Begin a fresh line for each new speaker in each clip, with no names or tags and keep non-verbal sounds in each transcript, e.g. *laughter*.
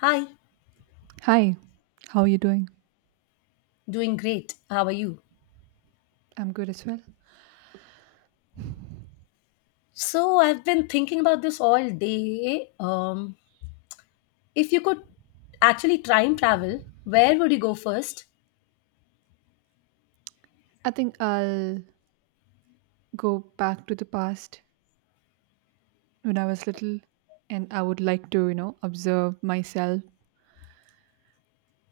Hi,
Hi, how are you doing?
doing great. How are you?
I'm good as well.
So, I've been thinking about this all day. If you could actually time travel, where would you go first?
I think I'll go back to the past when I was little and I would like to, you know, observe myself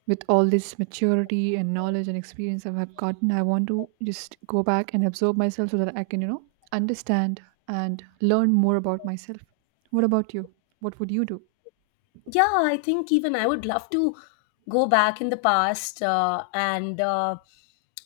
with all this maturity and knowledge and experience I have gotten. I want to just go back and absorb myself so that I can, you know, understand and learn more about myself. What about you? What would you do?
Yeah, I think even I would love to go back in the past uh, and uh,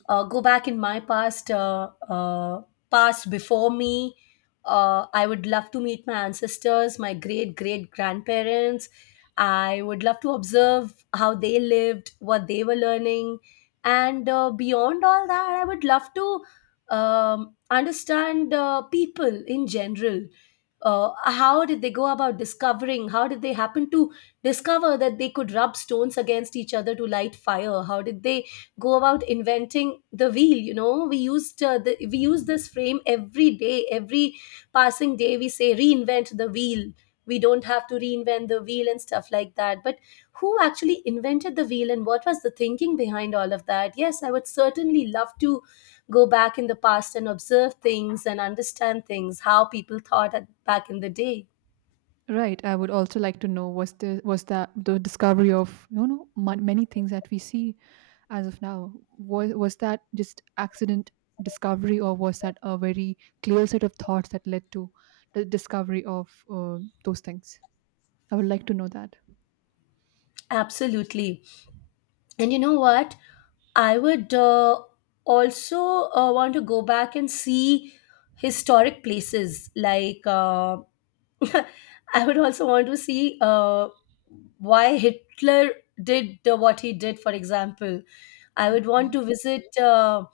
uh, go back in my past, past before me. I would love to meet my ancestors, my great great grandparents. I would love to observe how they lived, what they were learning, and beyond all that I would love to understand people in general. How did they go about discovering, how did they happen to discover that they could rub stones against each other to light fire? How did they go about inventing the wheel? You know, we used we use this frame every day, every passing day. We say reinvent the wheel, we don't have to reinvent the wheel and stuff like that. But who actually invented the wheel, and what was the thinking behind all of that? Yes, I would certainly love to go back in the past and observe things and understand things, how people thought back in the day.
Right. I would also like to know, was that the discovery of, you know, many things that we see as of now, was that just accident discovery, or was that a very clear set of thoughts that led to the discovery of those things? I would like to know that.
Absolutely. And you know what? I would also want to go back and see historic places. Like, *laughs* I would also want to see why Hitler did what he did, for example. I would want
Okay.
to visit.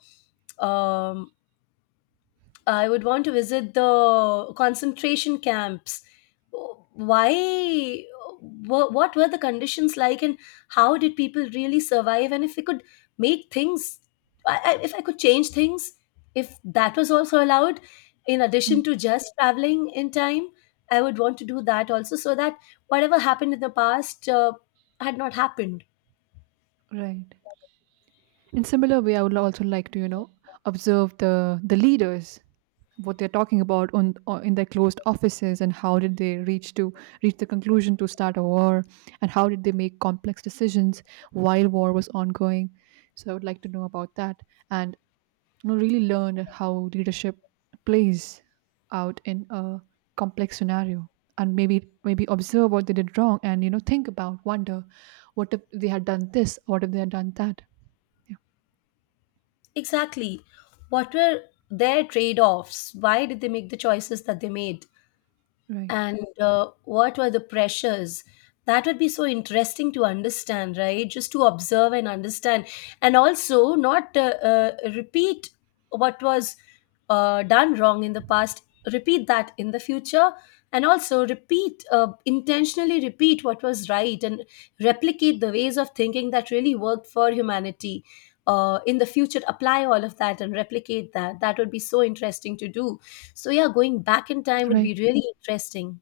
um I would want to visit the concentration camps. Why? What were the conditions like, and how did people really survive? And if we could make things, if I could change things, if that was also allowed, in
Mm.
addition to just traveling in time, I would want to do that also, so that whatever happened in the past had not happened.
Right. In similar way, I would also like to, you know, observe the leaders, what they're talking about on in their closed offices, and how did they reach the conclusion to start a war, and how did they make complex decisions while war was ongoing. So I would like to know about that, and, you know, really learn how leadership plays out in a complex scenario, and maybe observe what they did wrong and, you know, think about wonder what if they had done this, what if they had done that. Yeah.
Exactly. What were their trade offs? Why did they make the choices that they made?
Right,
And what were the pressures? That would be so interesting to understand, right? Just to observe and understand, and also not repeat what was done wrong in the past, repeat that in the future, and also repeat, intentionally repeat what was right, and replicate the ways of thinking that really worked for humanity. In the future, apply all of that and replicate that. That would be so interesting to do. So yeah, going back in time would
right.
be really interesting.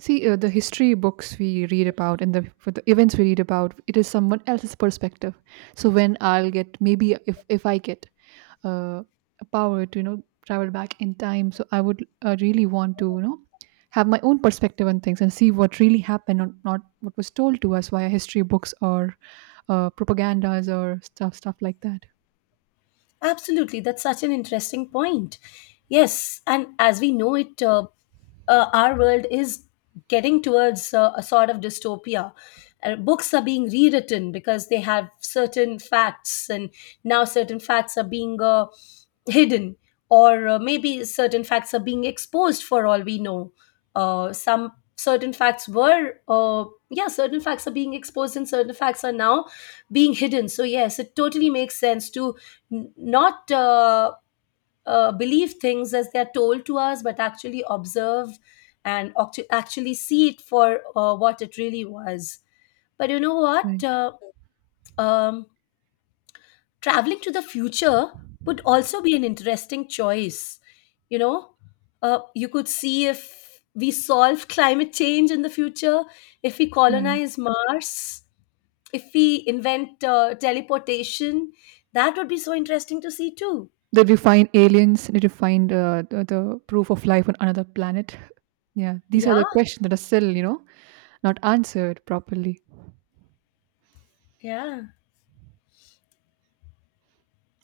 See, the history books we read about and for the events we read about, it is someone else's perspective. So when I'll get, maybe if I get uh, a power to, you know, travel back in time, so I would really want to, you know, have my own perspective on things and see what really happened or not, what was told to us via history books or propagandas or stuff like that.
Absolutely, that's such an interesting point. Yes, and as we know it, our world is getting towards a sort of dystopia. Books are being rewritten because they have certain facts, and now certain facts are being hidden, or maybe certain facts are being exposed, for all we know. Some certain facts yeah, certain facts are being exposed, and certain facts are now being hidden. So yes, it totally makes sense to not believe things as they're told to us, but actually observe and actually see it for what it really was. But you know what?
Right,
Um, Traveling to the future would also be an interesting choice. You know, you could see if we solve *laughs* climate change in the future, if we
right.
colonize Mars, if we invent teleportation. That would be so interesting to see too.
They you find aliens? They you find the proof of life on another planet? Yeah, these
Yeah.
are the questions that are still, you know, not answered properly.
Yeah.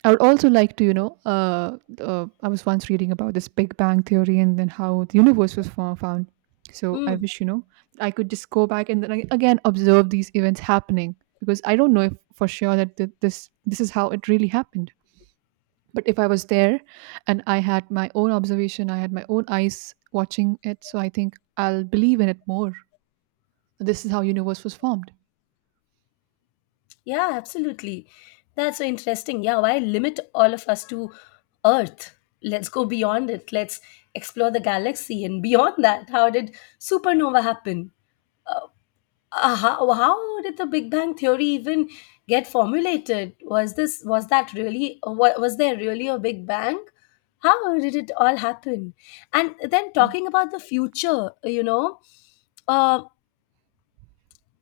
I would also like to, you know, I was once reading about this Big Bang theory and then how the universe was found. So I
Mm.
wish, you know, I could just go back and then again observe these events happening, because I don't know if for sure that this this is how it really happened. But if I was there and I had my own observation, I had my own eyes watching it, so I think I'll believe in it more. This is how universe was formed.
Yeah, absolutely. That's so interesting. Yeah, why limit all of us to Earth? Let's go beyond it. Let's explore the galaxy and beyond that. How did supernova happen? Uh, how did the Big Bang theory even get formulated? Was that really, was there really a Big Bang? How did it all happen? And then talking about the future, you know, uh,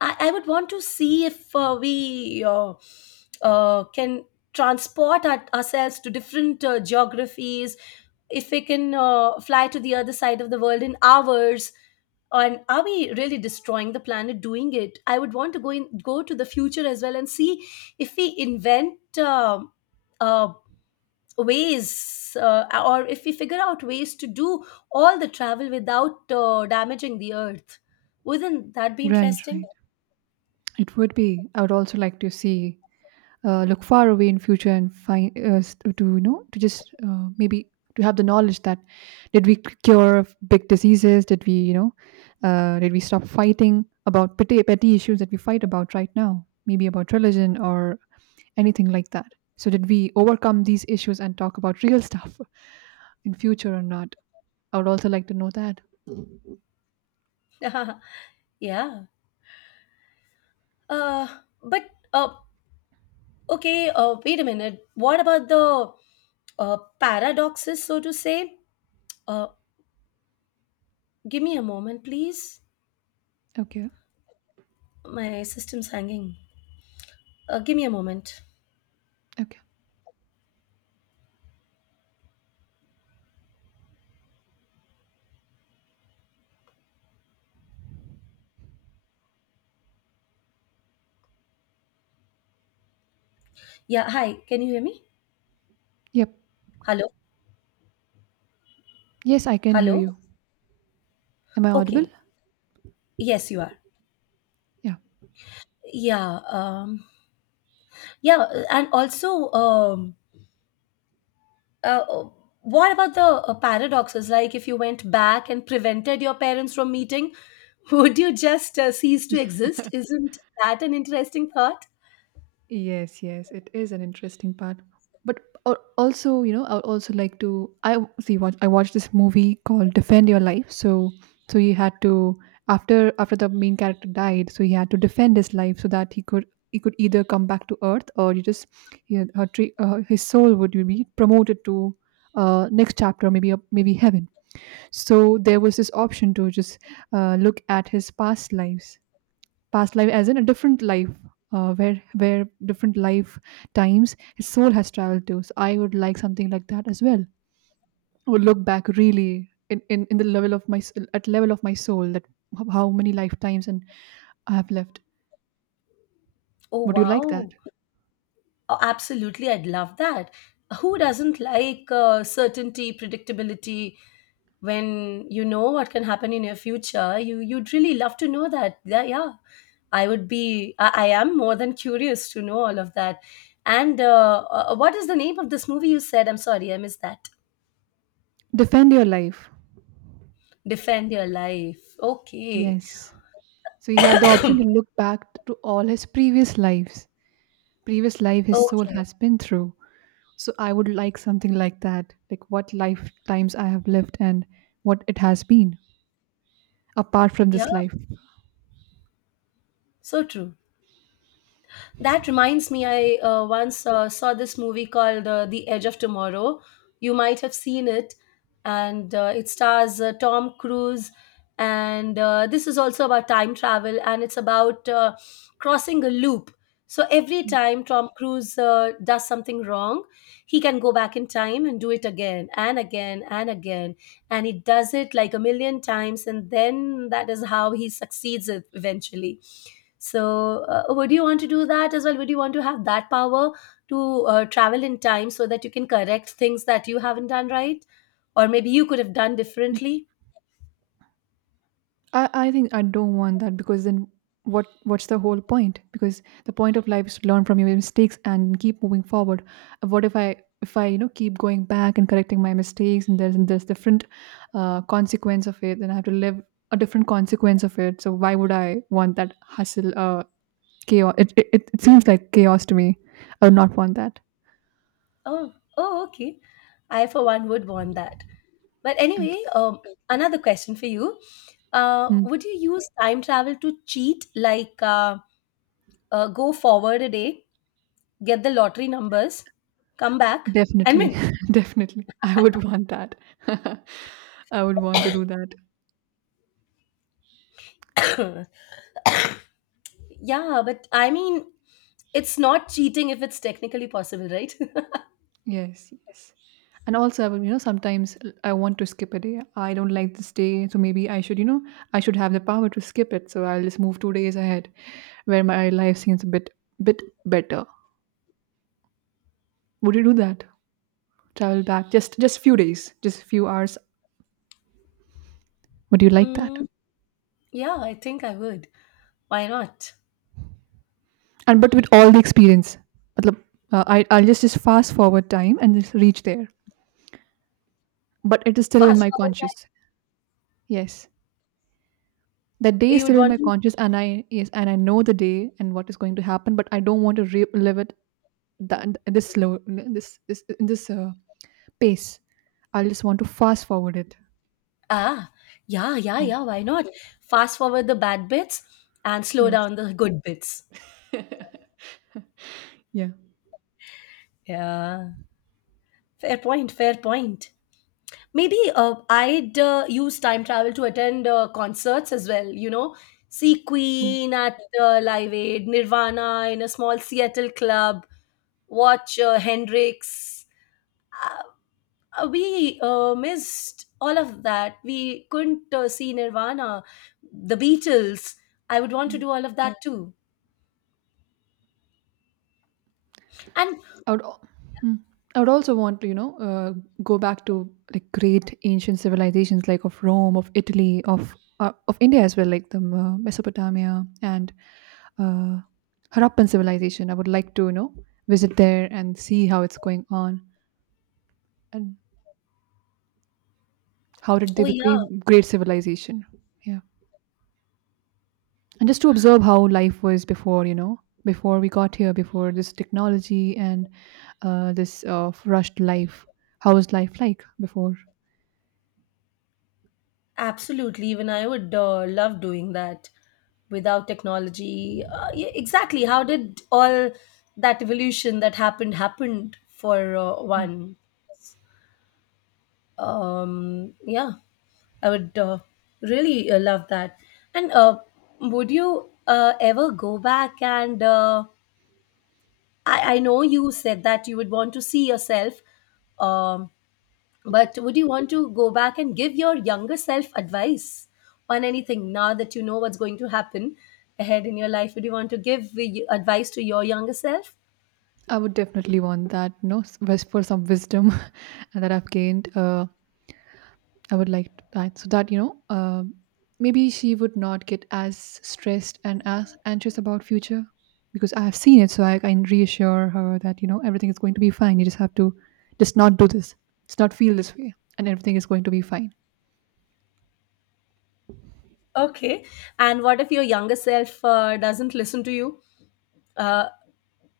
I would want to see if we can transport ourselves to different geographies, if we can fly to the other side of the world in hours. And are we really destroying the planet doing it? I would want to go to the future as well and see if we invent uh, ways, or if we figure out ways to do all the travel without damaging the earth. Wouldn't that be
Right,
interesting?
right. It would be. I would also like to see, look far away in future and find s- to you know, to just maybe to have the knowledge that did we cure big diseases, did we, you know, did we stop fighting about petty, petty issues that we fight about right now, maybe about religion or anything like that? So did we overcome these issues and talk about real *laughs* stuff in future or not? I would also like to know that.
*laughs* Yeah. Uh, but okay. Wait a minute. What about the paradoxes, so to say? Uh, give me a moment, please.
Okay.
My system's hanging. Give me a moment.
Okay.
Yeah. Hi. Can you hear me?
Yep.
Hello.
Yes, I can hear
Hello.
you. Am I audible?
Okay. Yes, you are.
Yeah.
Yeah. Yeah. And also, uh, what about the paradoxes? Like, if you went back and prevented your parents from meeting, *laughs* would you just cease to exist? Isn't that an interesting thought?
Yes, yes, it is an interesting part. But also, you know, I would also like to. I see. I watched this movie called "Defend Your Life." So, so he had to, after the main character died. So he had to defend his life so that he could, he could either come back to Earth or you just, he, had- her tree, his soul would be promoted to next chapter, maybe maybe heaven. So there was this option to just look at his past lives, past life as in a different life, where different life times his soul has traveled to. So I would like something like that as well. I would look back really in the level of my s- at level of my soul, that how many lifetimes and I have left.
Oh,
Would you like that?
wow. Oh, absolutely. I'd love that. Who doesn't like certainty, predictability, when you know what can happen in your future? You'd really love to know that. Yeah, yeah. I would be, I am more than curious to know all of that. And what is the name of this movie you said? I'm sorry, I missed that.
Defend your life.
Defend your life. Okay.
Yes. So he had the option to look back to all his previous lives, previous life his soul
Okay.
has been through. So I would like something like that, like what lifetimes I have lived and what it has been, apart from
Yeah.
this life.
So true. That reminds me, I once saw this movie called The Edge of Tomorrow. You might have seen it, and it stars Tom Cruise. And this is also about time travel, and it's about crossing a loop. So every time Tom Cruise does something wrong, he can go back in time and do it again and again and again. And he does it like a million times, and then that is how he succeeds eventually. So, would you want to do that as well? Would you want to have that power to travel in time so that you can correct things that you haven't done right? Or maybe you could have done differently?
I think I don't want that, because then what's the whole point? Because the point of life is to learn from your mistakes and keep moving forward. What if I, if I, you know, keep going back and correcting my mistakes, and there's, and there's different consequence of it, then I have to live a different consequence of it. So why would I want that hustle? Chaos. It seems like chaos to me. I would not want that.
Oh, oh, okay. I, for one, would want that. But anyway,
Okay.
another question for you.
Hmm.
Would you use time travel to cheat, like go forward a day, get the lottery numbers, come back, and
Definitely.
win?
*laughs* Definitely, I would want that. *laughs* I would want to do that.
*coughs* Yeah, but I mean, it's not cheating if it's technically possible, right?
Yes, yes. And also, I would, you know, sometimes I want to skip a day. I don't like this day, so maybe I should, you know, I should have the power to skip it. So I'll just move 2 days ahead, where my life seems a bit, bit better. Would you do that? Travel back just few days, just few hours. Would you like that?
Mm, yeah, I think I would. Why not?
And but with all the experience, matlab, I I'll just fast forward time and just reach there. But it is still in
Fast
my
forward
conscious. Yes. That day
that
is
you'd
still in
want
my
to
conscious, and I, yes, and I know the day and what is going to happen, but I don't want to relive it, that this slow, this pace. I just want to fast forward it.
ah yeah yeah
Yeah.
yeah why not? Fast forward the bad bits and slow
Yes.
down the good bits.
Yeah.
Yeah, fair point. Fair point. Maybe I'd use time travel to attend concerts as well. You know, see
Mm.
Queen at Live Aid, Nirvana in a small Seattle club, watch Hendrix. We missed all of that. We couldn't see Nirvana, the Beatles. I would want to
Mm.
do all of that too. And
I would. Mm. I would also want to, you know, go back to like great ancient civilizations like of Rome, of Italy, of India as well, like the Mesopotamia and uh, Harappan civilization. I would like to, you know, visit there and see how it's going on. And how did they
oh, yeah,
become great civilization? Yeah. And just to observe how life was before, you know, before we got here, before this technology and this rushed life. How was life like before?
absolutely. Even I would love doing that without technology. Yeah, exactly. How did all that evolution that happened happened for one? Yeah, I would really love that. And would you ever go back and I know you said that you would want to see yourself, um, but would you want to go back and give your younger self advice on anything now that you know what's going to happen ahead in your life? Would you want to give advice to your younger self?
I would definitely want that, you know, for some wisdom *laughs* that I've gained. I would like that, so that, you know, maybe she would not get as stressed and as anxious about future, because I have seen it. So I can reassure her that, you know, everything is going to be fine. You just have to just not do this, just not feel this way, and everything is going to be fine.
Okay. And what if your younger self doesn't listen to you? Uh,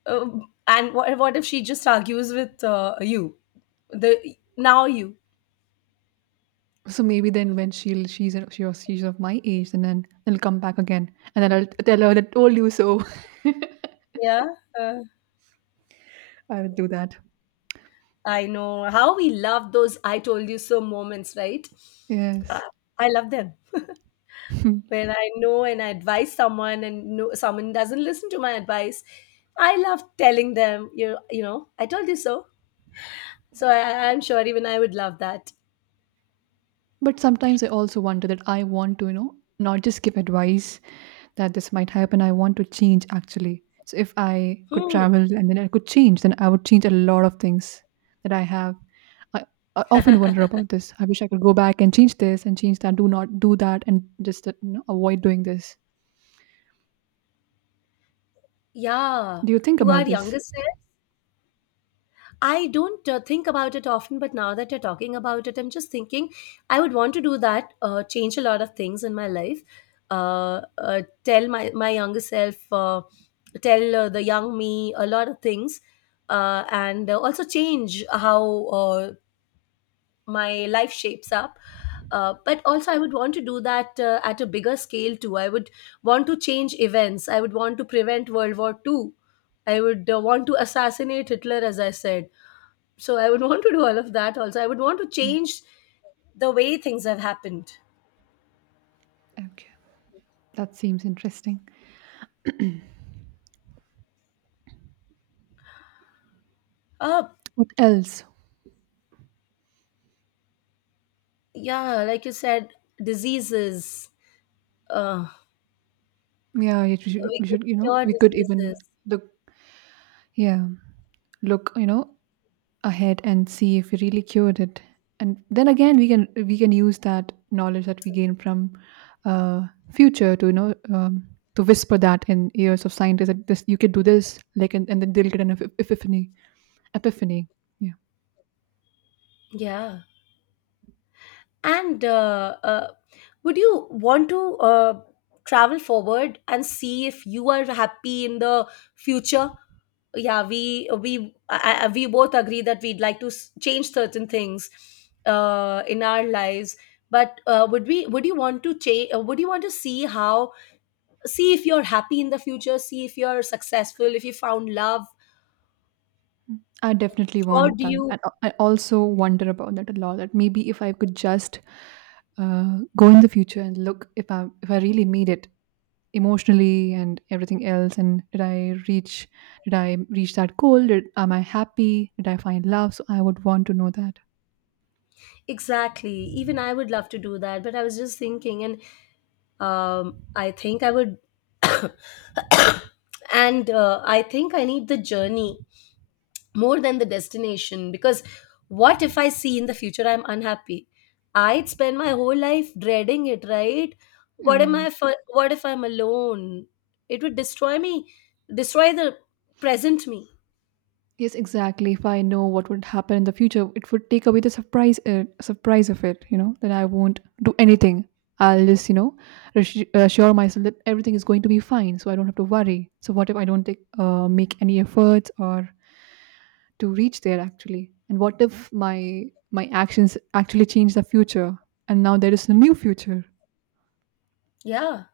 and what if she just argues with you, the now you?
So maybe then when she'll, she's she or she's of my age, and then it'll come back again, and then I'll tell her that told you so.
Yeah. Uh,
*laughs* I would do that.
I know how we love those I told you so moments, right? Uh,
Yes.
I love them.
*laughs*
When I know and I advise someone and no, someone doesn't listen to my advice, I love telling them, you know, I told you so. So I'm sure even I would love that.
But sometimes I also wonder that I want to, you know, not just give advice that this might happen. I want to change actually. So if I could
Hmm.
travel and then I could change, then I would change a lot of things that I have. I, I often wonder about this. I wish I could go back and change this and change that. Do not do that, and just you know, avoid doing this.
Yeah.
Do you think
To
about
our
this?
youngest I don't think about it often, but now that you're talking about it, I'm just thinking I would want to do that, change a lot of things in my life. Tell my younger self, tell the young me a lot of things, and also change how my life shapes up. But also, I would want to do that at a bigger scale too. I would want to change events. I would want to prevent World War Two. I would want to assassinate Hitler, as I said. So I would *laughs* want to do all of that also. I would want to change the way things have happened.
Okay, that seems interesting.
Oh,
What else?
yeah, like you said, diseases. Uh,
Yeah, you should,
we
we
could
should, you know,
cure
we could even
diseases.
look. Yeah, look, you know, ahead and see if we really cured it. And then again, we can use that knowledge that we gain from uh, future to, you know, to whisper that in ears of scientists, that this, you could do this, like, and then they'll get an epiphany. Epiphany. Yeah.
Yeah. And would you want to travel forward and see if you are happy in the future? Yeah, we both agree that we'd like to change certain things in our lives but would you want to see how, see if you're happy in the future, see if you're successful, if you found love,
I definitely
or
want
do
that.
you.
And I also wonder about that a lot. That maybe if I could just go in the future and look if I really made it emotionally and everything else, and did I reach, did I reach that goal? Did, am I happy? Did I find love? So I would want to know that.
Exactly. Even I would love to do that, but I was just thinking. And I think I would, *coughs* and I think I need the journey more than the destination, because what if I see in the future I'm unhappy? I'd spend my whole life dreading it, right? What am
Right.
I for? What if I'm alone? It would destroy me, destroy the present me.
Yes, exactly. If I know what would happen in the future, it would take away the surprise, surprise of it. You know, then I won't do anything. I'll just, you know, assure myself that everything is going to be fine, so I don't have to worry. So what if I don't take, make any efforts or to reach there actually? And what if my, my actions actually change the future, and now there is a new future?
Yeah,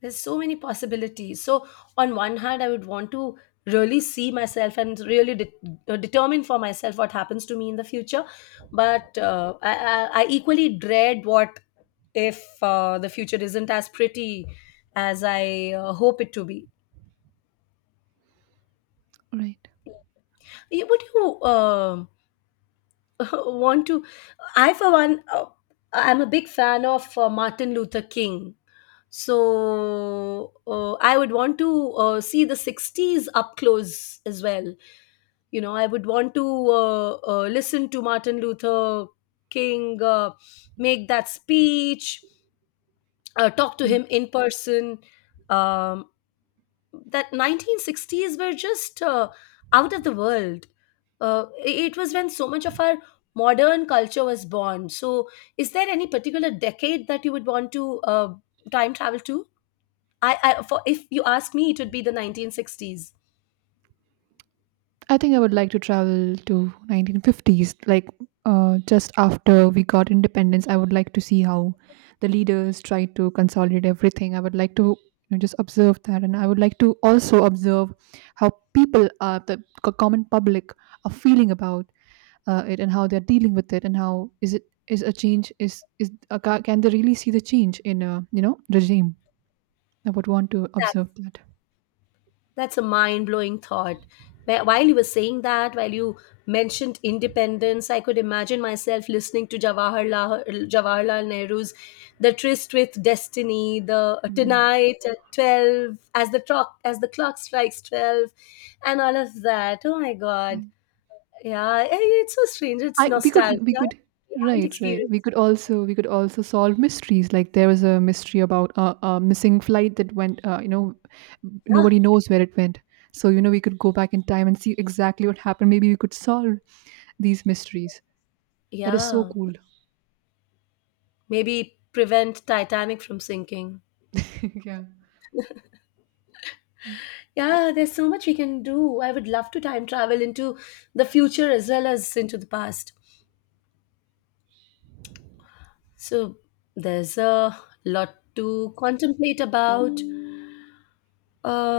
there's so many possibilities. So on one hand I would want to really see myself and really determine for myself what happens to me in the future. But I equally dread what if the future isn't as pretty as I hope it to be.
Right.
Would you *laughs* want to? I, for one, I'm a big fan of Martin Luther King. So I would want to see the 60s up close as well. You know, I would want to listen to Martin Luther King make that speech, talk to
Right.
him in person. Um, that 1960s were just out of the world. It was when so much of our modern culture was born. So, is there any particular decade that you would want to time travel to? I For, if you ask me, it would be the 1960s.
I think I would like to travel to 1950s, like just after we got independence. I would like to see how the leaders tried to consolidate everything. I would like to just observe that, and I would like to also observe how people are common public are feeling about it, and how they're dealing with it, and how is it, is a change, can they really see the change in a, regime? I would want to
That's
observe that.
that's a mind blowing thought. While you were saying that, while you mentioned independence, I could imagine myself listening to Jawaharlal Nehru's "The Tryst with Destiny," the
Exactly.
"Tonight at 12," as the clock strikes 12, and all of that. Oh my God! Yeah, eh, it's so strange. It's
I we
nostalgia.
could
We haven't
right, right,
experienced.
we could also solve mysteries. Like, there was a mystery about a missing flight that went,
Yeah,
nobody knows where it went. So, you know, we could go back in time and see exactly what happened. Maybe we could solve these mysteries. That is so
yeah.
cool.
Maybe prevent Titanic from sinking.
*laughs* Yeah.
Yeah, there's so much we can do. I would love to time travel into the future as well as into the past. So there's a lot to contemplate about.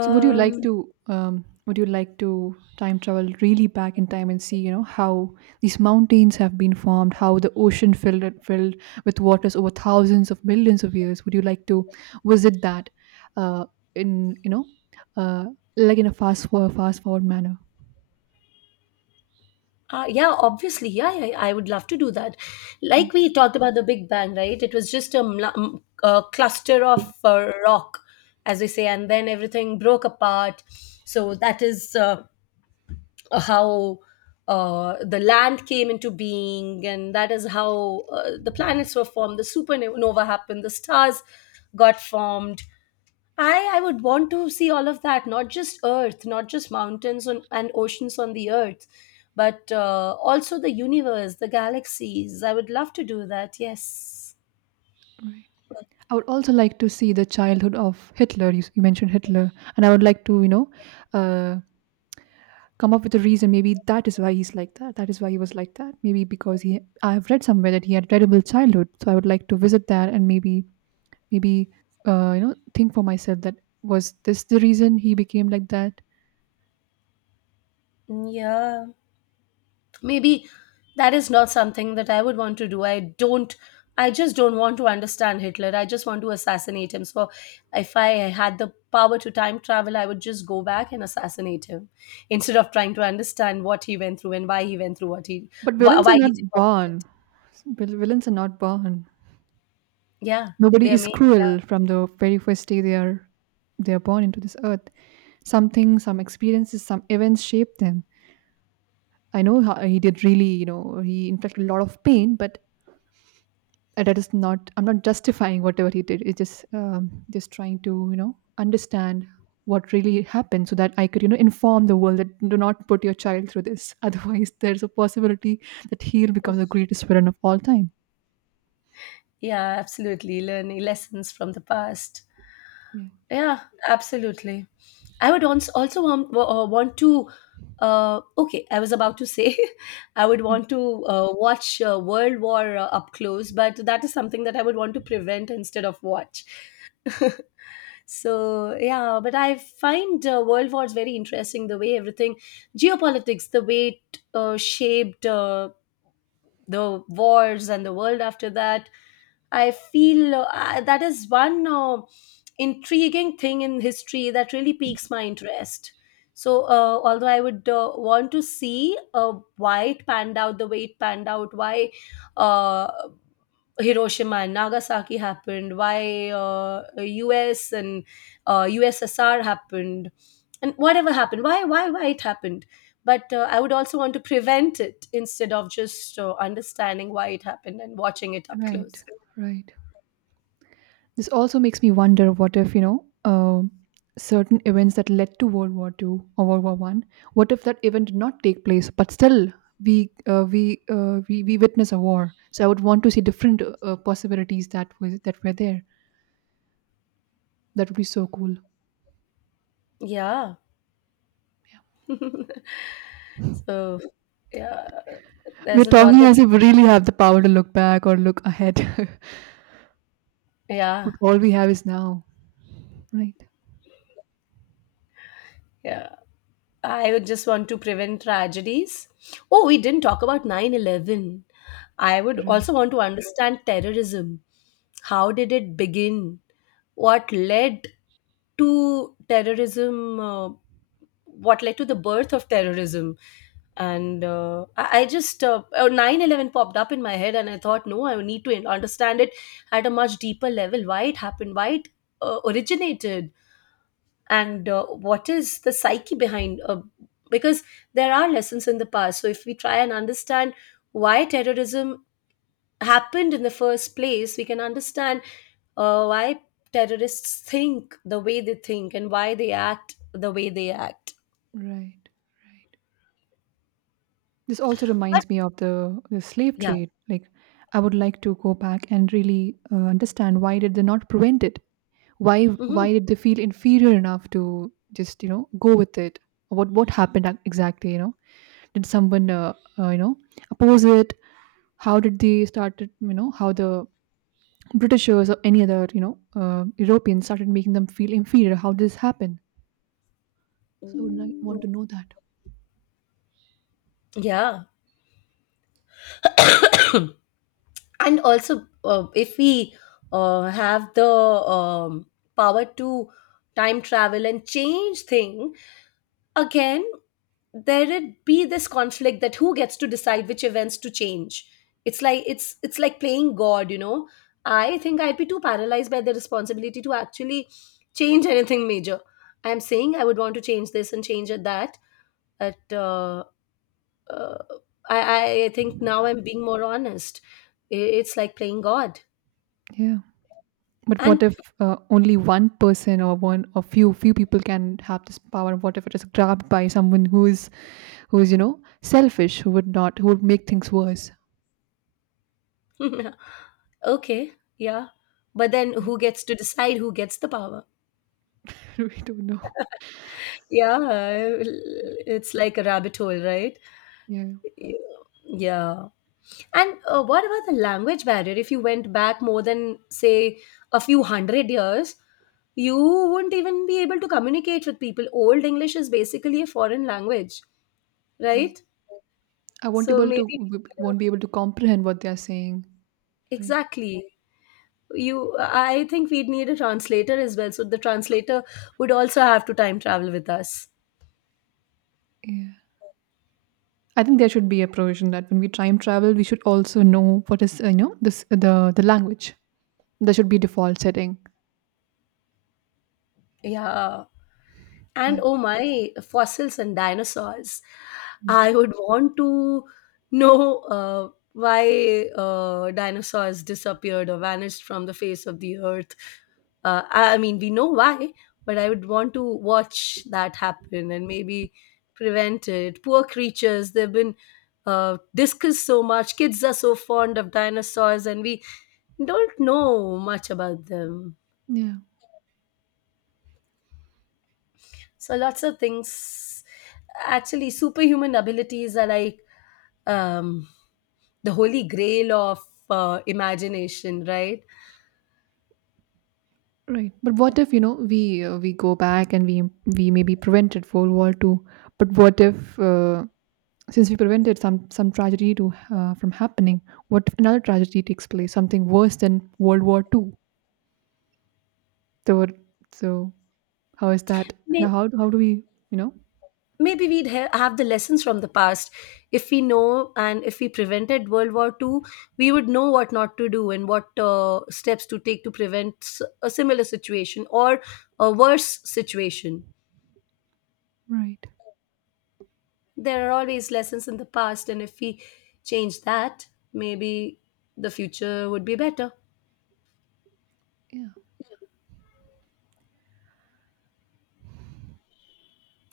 So would you like to, would you like to time travel really back in time and see, you know, how these mountains have been formed, how the ocean filled with waters over thousands of millions of years? Would you like to visit that, uh, in you know uh, like in a fast forward manner?
yeah, obviously, yeah, yeah, I would love to do that.
Mm.
Like we talked about the Big Bang, right? It was just a, a cluster of rock, as we say, and then everything broke apart. So that is how the land came into being, and that is how the planets were formed, the supernova happened, the stars got formed. I would want to see all of that, not just Earth, not just mountains on, and oceans on the Earth, but also the universe, the galaxies. I would love to do that, yes.
Right. I would also like to see the childhood of Hitler. You mentioned Hitler, and I would like to, uh, come up with a reason. Maybe that is why he's like that, is why he was like that. Maybe because he I have read somewhere that he had a terrible childhood, so I would like to visit that. And Maybe, you know, think for myself that, was this the reason he became like that?
Yeah. Maybe that is not something that I would want to do. I don't, I just don't want to understand Hitler. I just want to assassinate him. So if I had the power to time travel, I would just go back and assassinate him instead of trying to understand what he went through and why he went through what he,
But villains are
why he did
not
what he
born
did.
Villains are not born.
Yeah,
Nobody
they are
is
made.
cruel from the very first day. They are born into this earth. Something, some experiences, some events shape them. I know how he did, really, you know, he inflicted a lot of pain. But that is not, I'm not justifying whatever he did. It's just, just trying to, you know, understand what really happened, so that I could, you know, inform the world that do not put your child through this. *laughs* Otherwise, there's a possibility that he'll become the greatest villain of all time.
Yeah, yeah, absolutely. Learning lessons from the past.
Yeah.
Yeah, absolutely. I would also want to. Okay, I was about to say *laughs* I would want to watch World War up close, but that is something that I would want to prevent instead of watch. *laughs* so yeah, but I find World Wars very interesting. The way everything, geopolitics, the way it shaped. The wars and the world after that, I feel that is one intriguing thing in history that really piques my interest. So although I would want to see why it panned out the way it panned out, why uh, Hiroshima and Nagasaki happened, why US and USSR happened, and whatever happened, why it happened. But I would also want to prevent it instead of just understanding why it happened and watching it
Hmm.
up
Right,
close.
right. This also makes me wonder, what if, you know, certain events that led to World War Two or World War One, what if that event did not take place, but still we witness a war. So I would want to see different possibilities that was that were there. That would be so cool.
Yeah. *laughs* so, yeah,
We're
there's a lot
talking
that,
as if we really have the power to look back or look ahead, *laughs* but
yeah,
all we have is now. Right.
yeah. I would just want to prevent tragedies. Oh, we didn't talk about 9/11. I would
Right.
also want to understand terrorism. How did it begin? What led to terrorism? What led to the birth of terrorism? And I just oh, 9/11 popped up in my head, and I thought, no, I need to understand it at a much deeper level. Why it happened? Why it originated? And what is the psyche behind because there are lessons in the past. So if we try and understand why terrorism happened in the first place, we can understand why terrorists think the way they think and why they act the way they act.
Right. Right. This also
But
reminds me of the slave
yeah,
trade. Like, I would like to go back and really, understand, why did they not prevent it?
hmm,
Why did they feel inferior enough to just, you know, go with it? What happened exactly? You know, did someone, uh, you know oppose it? How did they started? You know, how the Britishers or any other, you know, Europeans started making them feel inferior? How did this happen? So I would want to know that.
yeah. *coughs* and also if we have the power to time travel and change thing, again, there would be this conflict that who gets to decide which events to change. It's like, it's like playing god, you know. I think I'd be too paralyzed by the responsibility to actually change anything major. I'm saying I would want to change this and change at that at uh, I think now I'm being more honest. It's like playing God.
Yeah. But
And
what if, only one person or one or few people can have this power? What if it is grabbed by someone who is, you know, selfish, who would not, who would make things worse?
*laughs* okay, yeah. But then who gets to decide who gets the power?
*laughs* We don't know.
Yeah, it's like a rabbit hole, right?
Yeah,
Yeah. And what about the language barrier? If you went back more than, say, a few hundred years, you wouldn't even be able to communicate with people. Old English is basically a foreign language,
right.
right?
I won't
So
able to,
maybe.
won't be able to comprehend what they are saying. Right.
Exactly. You, I think we'd need a translator as well. So the translator would also have to time travel with us.
Yeah. I think there should be a provision that when we time travel, we should also know what is, this, the language. There should be default setting.
Yeah.
Yeah.
And oh my, fossils and dinosaurs. I
Mm.
would want to know why dinosaurs disappeared or vanished from the face of the earth. I mean, we know why, but I would want to watch that happen and maybe prevent it. Poor creatures, they've been discussed so much. Kids are so fond of dinosaurs, and we don't know much about them.
Yeah.
So lots of things, actually superhuman abilities are like um, the holy grail of imagination, right?
Right, but what if, you know, we go back and we maybe prevented World War Two, but what if, since we prevented some tragedy to from happening, what if another tragedy takes place, something worse than World War Two? So so how is that? And
May-
how do we, you know?
Maybe we'd have the lessons from the past. If we know, and if we prevented World War II, we would know what not to do and what steps to take to prevent a similar situation or a worse situation.
Right.
There are always lessons in the past, and if we change that, maybe the future would be better.
Yeah,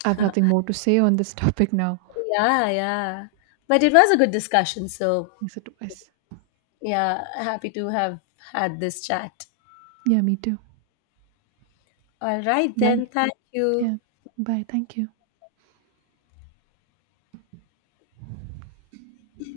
I have nothing more to say on this *laughs* topic now.
Yeah, yeah. But it was a good discussion. So,
Yes, it was.
yeah, happy to have had this chat.
Yeah, me too.
All right, then.
Bye.
Thank you.
Yeah, bye. Thank you.